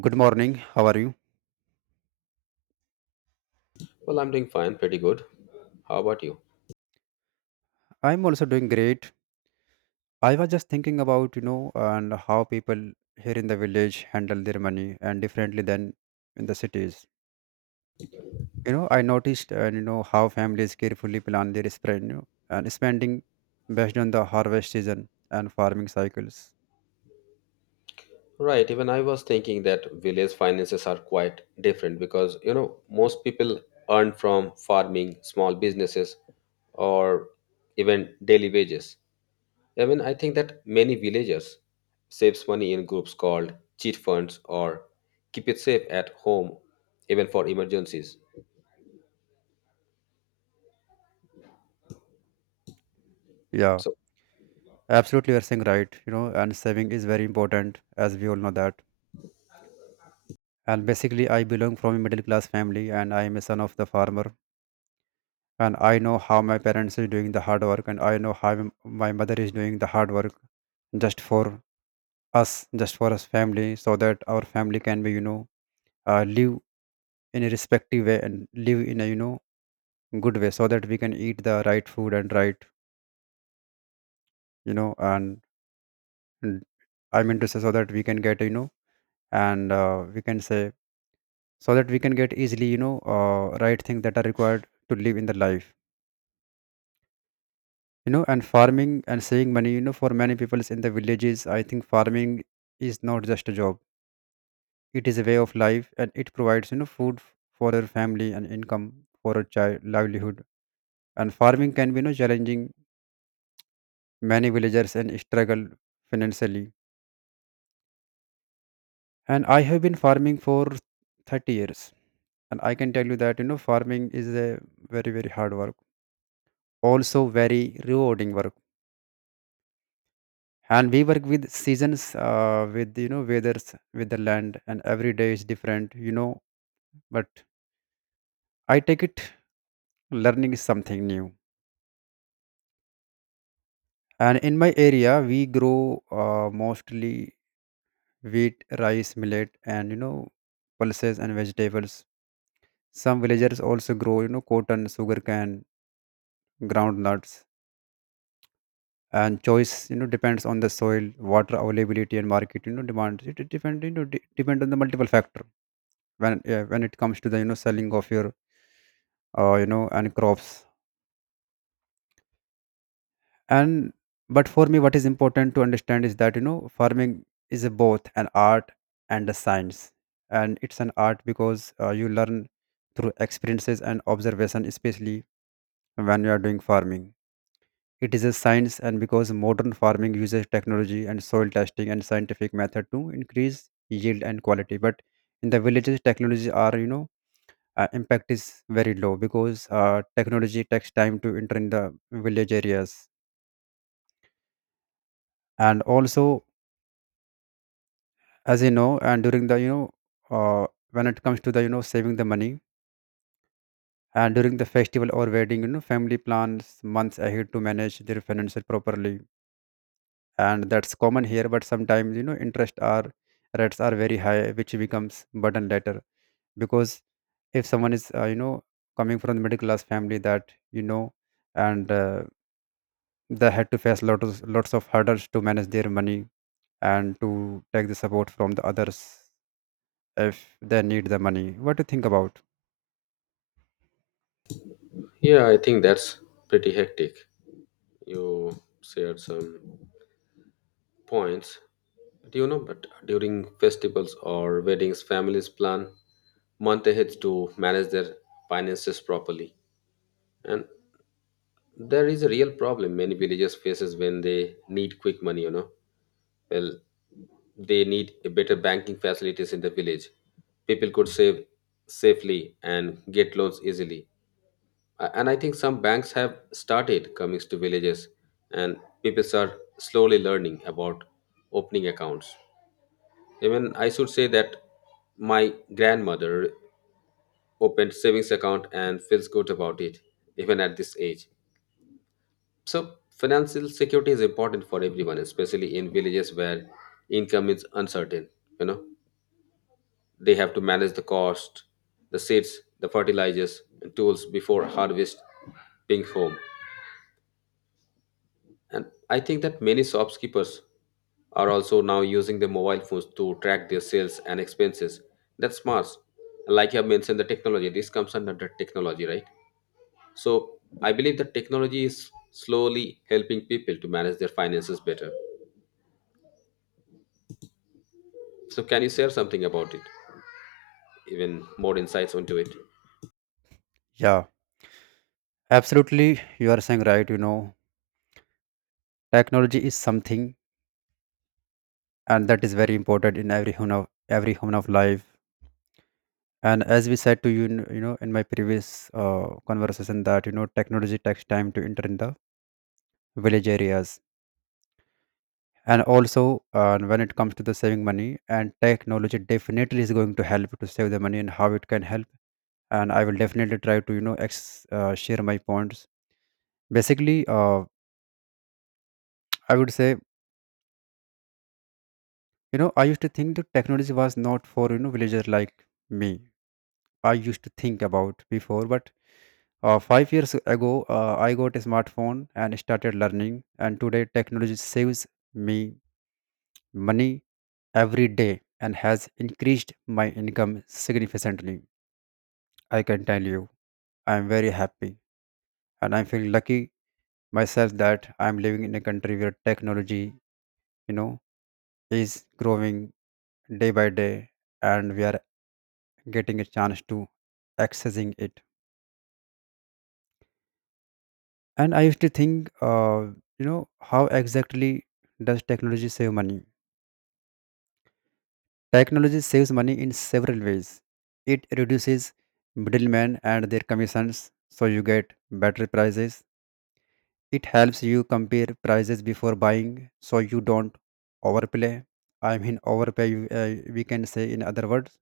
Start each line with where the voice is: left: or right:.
right: Good morning. How are you?
left: Well, I'm doing fine, pretty good. How about you?
right: I'm also doing great. I was just thinking about, and how people here in the village handle their money and differently than in the cities. I noticed and how families carefully plan their spend, and spending based on the harvest season and farming cycles.
left: Right, even I was thinking that village finances are quite different because, you know, most people earn from farming, small businesses, or even daily wages. I mean, I think that many villagers saves money in groups called cheat funds or keep it safe at home, even for emergencies.
right: Yeah,
left: So,
right: absolutely, you're saying right. And saving is very important, as we all know that. And basically, I belong from a middle class family, and I am a son of the farmer, and I know how my parents is doing the hard work, and I know how my mother is doing the hard work just for us, just for us family, so that our family can be live in a respective way and live in a good way, so that we can eat the right food and right, you know and I mean to say, so that we can get you know and we can say, so that we can get easily right things that are required to live in the life. You know, and farming and saving money, for many people in the villages, I think farming is not just a job, it is a way of life, and it provides food for their family and income for a child livelihood. And farming can be, challenging. Many villagers and struggle financially, and I have been farming for 30 years, and I can tell you that farming is a very very hard work, also very rewarding work. And we work with seasons, with weathers, with the land, and every day is different, but I take it learning is something new. And in my area, we grow mostly wheat, rice, millet, and pulses and vegetables. Some villagers also grow, cotton, sugarcane, groundnuts. And choice, depends on the soil, water availability, and market, demand. It depend, depend on the multiple factor. When, yeah, when it comes to the selling of your and crops, and but for me, what is important to understand is that farming is a both an art and a science. And it's an art because you learn through experiences and observation, especially when you are doing farming. It is a science and because modern farming uses technology and soil testing and scientific method to increase yield and quality. But in the villages, technology are, impact is very low, because technology takes time to enter in the village areas. And also, as you know, and during the uh, when it comes to the saving the money, and during the festival or wedding, family plans months ahead to manage their finances properly. And that's common here, but sometimes interest are, rates are very high, which becomes burden later. Because if someone is coming from the middle class family, that you know and they had to face lots of hurdles to manage their money and to take the support from the others if they need the money. What do you think about?
left: yeah, I think that's pretty hectic. You shared some points. Do you know? But during festivals or weddings, families plan month ahead to manage their finances properly. And there is a real problem many villages faces when they need quick money. You know, well, they need a better banking facilities in the village. People could save safely and get loans easily. And I think some banks have started coming to villages, and people are slowly learning about opening accounts. Even I should say that my grandmother opened savings account and feels good about it even at this age. So financial security is important for everyone, especially in villages where income is uncertain. You know, they have to manage the cost, the seeds, the fertilizers, and tools before harvest being home. And I think that many shopkeepers are also now using their mobile phones to track their sales and expenses. That's smart. Like you have mentioned, the technology, this comes under the technology, right? So I believe that technology is slowly helping people to manage their finances better. So can you share something about it? Even more insights onto it?
right: Yeah, absolutely. You are saying right. Technology is something, and that is very important in every human of life. And as we said to you, you know, in my previous conversation, that you know, technology takes time to enter in the village areas. And also when it comes to the saving money, and technology definitely is going to help to save the money and how it can help. And I will definitely try to share my points. Basically, I would say, I used to think that technology was not for, villager like me. I used to think about before, but 5 years ago I got a smartphone and started learning, and today technology saves me money every day and has increased my income significantly. I can tell you, I am very happy and I feel lucky myself that I am living in a country where technology, you know is growing day by day, and we are getting a chance to accessing it. And I used to think how exactly does technology save money. Technology saves money in several ways. It reduces middlemen and their commissions, so you get better prices. It helps you compare prices before buying, so you don't overplay I mean overpay. We can say in other words.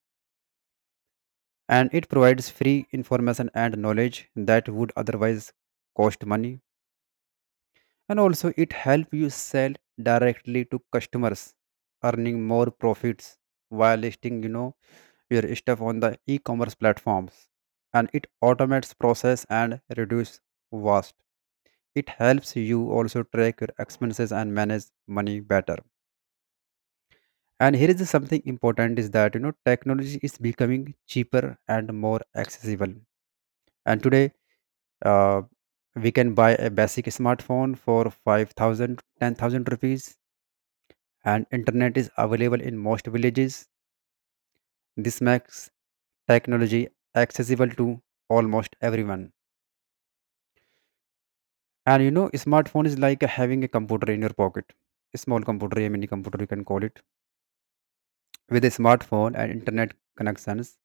right: And it provides free information and knowledge that would otherwise cost money. And also it help you sell directly to customers, earning more profits, while listing, your stuff on the e-commerce platforms. And it automates process and reduce waste. It helps you also track your expenses and manage money better. And here is something important, is that technology is becoming cheaper and more accessible. And today, uh, we can buy a basic smartphone for 5,000, 10,000 rupees, and internet is available in most villages. This makes technology accessible to almost everyone. And you know, smartphone is like having a computer in your pocket. A small computer, a mini computer, you can call it. With a smartphone and internet connections,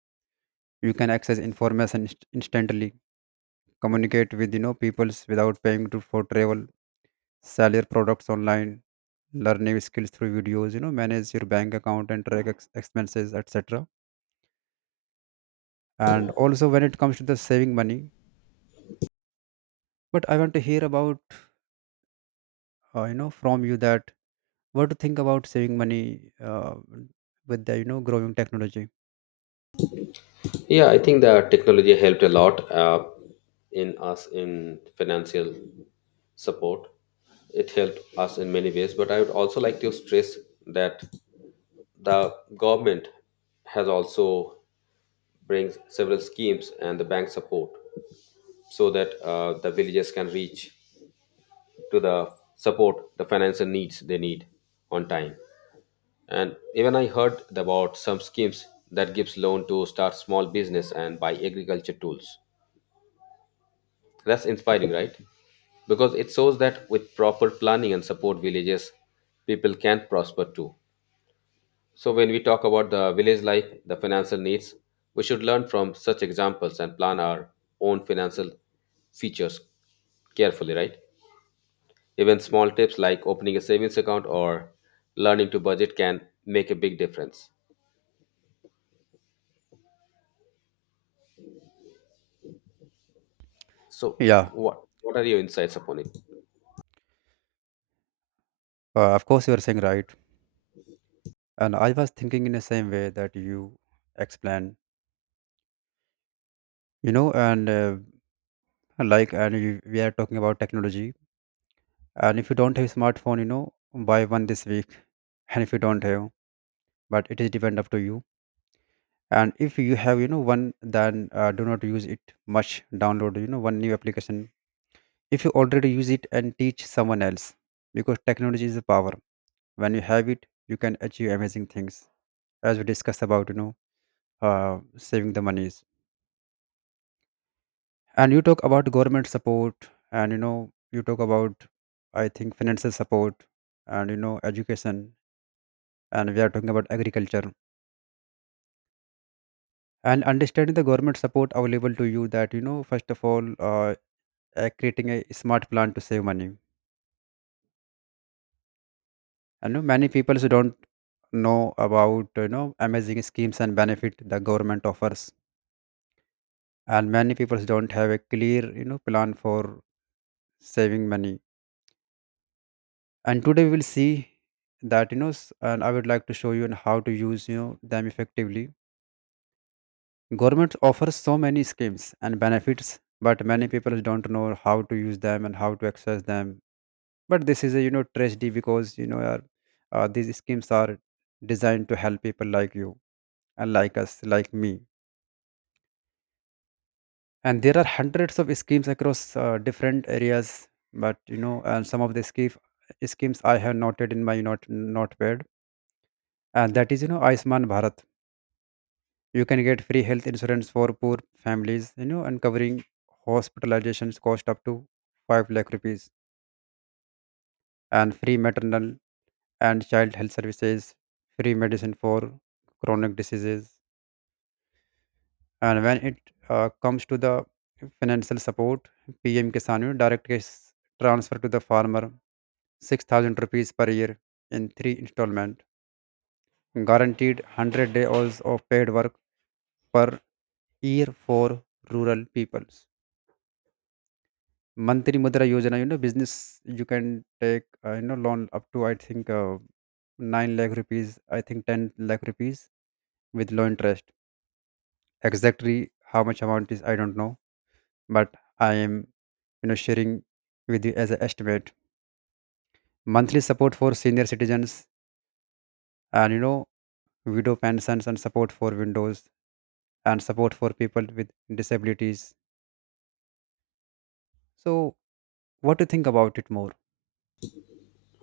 right: you can access information instantly, communicate with peoples without paying to, for travel, sell your products online, learn new skills through videos. You know, manage your bank account and track expenses, etc. And also, when it comes to the saving money, but I want to hear about, from you, that what to think about saving money with the, you know, growing technology.
left: Yeah, I think the technology helped a lot in us in financial support. It helped us in many ways, but I would also like to stress that the government has also brings several schemes and the bank support so that the villagers can reach to the support the financial needs they need on time. And even I heard about some schemes that gives loan to start small business and buy agriculture tools. That's inspiring, right? Because it shows that with proper planning and support, villages people can prosper too. So when we talk about the village life, the financial needs, we should learn from such examples and plan our own financial features carefully, right? Even small tips like opening a savings account or learning to budget can make a big difference. So
right: Yeah,
left: what are your insights upon it?
right: of course you are saying right. And I was thinking in the same way that you explain, you know, and like, we are talking about technology. And if you don't have smartphone, you know, buy one this week. And if you don't have, but it is depend up to you. And if you have, you know, one, then do not use it much. Download, you know, one new application if you already use it, and teach someone else. Because technology is a power. When you have it, you can achieve amazing things. As we discussed about, uh, saving the monies, and you talk about government support, and you talk about, I think, financial support, and education, and we are talking about agriculture, and understanding the government support available to you, that first of all, creating a smart plan to save money. I know many people don't know about, amazing schemes and benefit the government offers, and many people don't have a clear, plan for saving money. And today we will see that, and I would like to show you on how to use, them effectively. Government offers so many schemes and benefits, but many people don't know how to use them and how to access them. But this is a, tragedy, because these schemes are designed to help people like you and like us, like me. And there are hundreds of schemes across different areas. But you know and some of the schemes I have noted in my not notepad, and that is, you know, Ayushman Bharat. You can get free health insurance for poor families, you know, and covering hospitalizations cost up to 5 lakh rupees, and free maternal and child health services, free medicine for chronic diseases. And when it comes to the financial support, PM Kisan, you know, direct cash transfer to the farmer, 6,000 rupees per year in three installment, guaranteed 100 days of paid work per year for rural peoples. Mantri Mudra Yojana, you know, business, you can take, loan up to, I think, 9 lakh rupees, I think 10 lakh rupees, with low interest. Exactly how much amount is, I don't know, but I am, sharing with you as an estimate. Monthly support for senior citizens, and widow pensions and support for widows, and support for people with disabilities. So, what do you think about it more?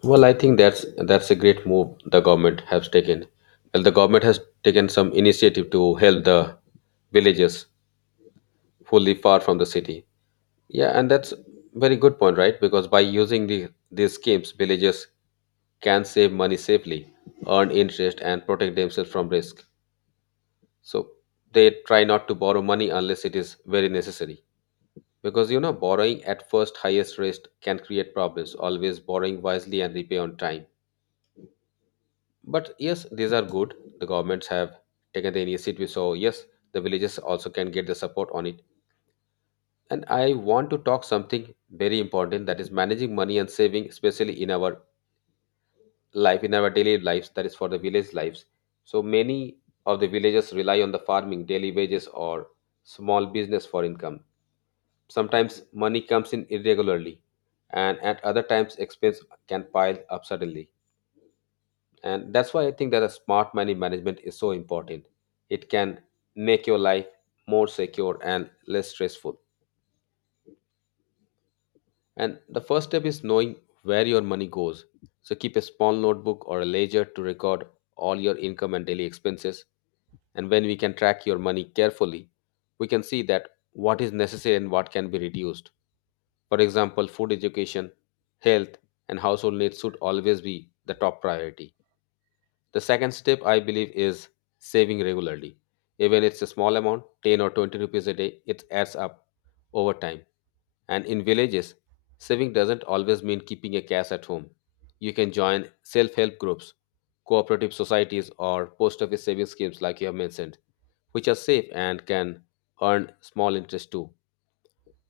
left: Well, I think that's a great move the government has taken. Well, the government has taken some initiative to help the villages who live far from the city. Yeah, and that's very good point, right? Because by using the these schemes, villages can save money safely, earn interest, and protect themselves from risk. So they try not to borrow money unless it is very necessary. Because you know, borrowing at first highest risk can create problems. Always borrowing wisely and repay on time. But yes, these are good. The governments have taken the initiative, so yes, the villages also can get the support on it. And I want to talk something very important that is managing money and saving, especially in our life, in our daily lives, that is for the village lives. So many of the villagers rely on the farming, daily wages, or small business for income. Sometimes money comes in irregularly, and at other times, expense can pile up suddenly. And that's why I think that a smart money management is so important. It can make your life more secure and less stressful. And the first step is knowing where your money goes, so keep a small notebook or a ledger to record all your income and daily expenses. And when we can track your money carefully, we can see that what is necessary and what can be reduced. For example, food, education, health, and household needs should always be the top priority. The second step I believe is saving regularly. Even it's a small amount, 10 or 20 rupees a day, it adds up over time. And in villages, saving doesn't always mean keeping a cash at home. You can join self help groups, cooperative societies, or post office savings schemes, like you have mentioned, which are safe and can earn small interest too.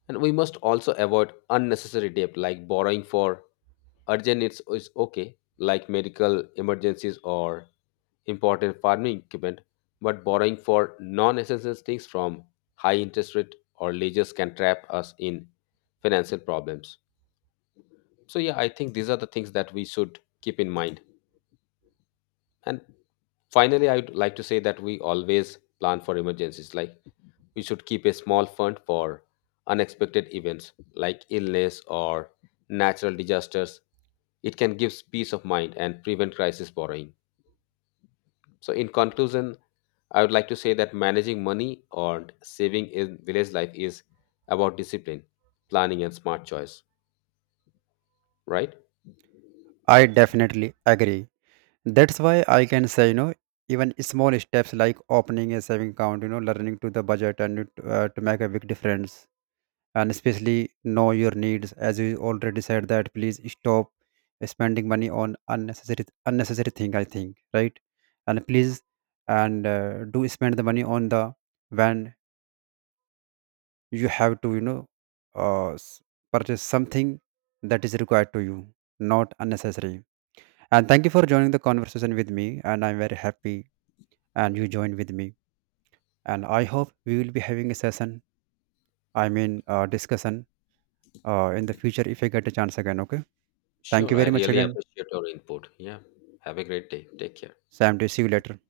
left: And we must also avoid unnecessary debt like borrowing for urgent needs is okay, like medical emergencies or important farming equipment, but borrowing for non essential things from high interest rate or leases can trap us in financial problems. So, yeah, I think these are the things that we should keep in mind. And finally, I would like to say that we always plan for emergencies. Like we should keep a small fund for unexpected events like illness or natural disasters. It can give peace of mind and prevent crisis borrowing. So, in conclusion, I would like to say that managing money or saving in village life is about discipline, planning, and smart choice, right?
right: I definitely agree. That's why I can say, you know, even small steps like opening a saving account, you know, learning to the budget and to make a big difference. And especially know your needs, as you already said that. Please stop spending money on unnecessary thing, I think right. And please, and do spend the money on the, when you have to, uh, s- purchase something that is required to you, not unnecessary. And thank you for joining the conversation with me, and I'm very happy and you joined with me. And I hope we will be having a session, discussion, in the future if I get a chance again, okay. Thank
left: Sure,
right: you
left: I
right: very much
left: really
right: again.
left: appreciate your input. Yeah. Have a great day. Take care.
right: Sam to see you later.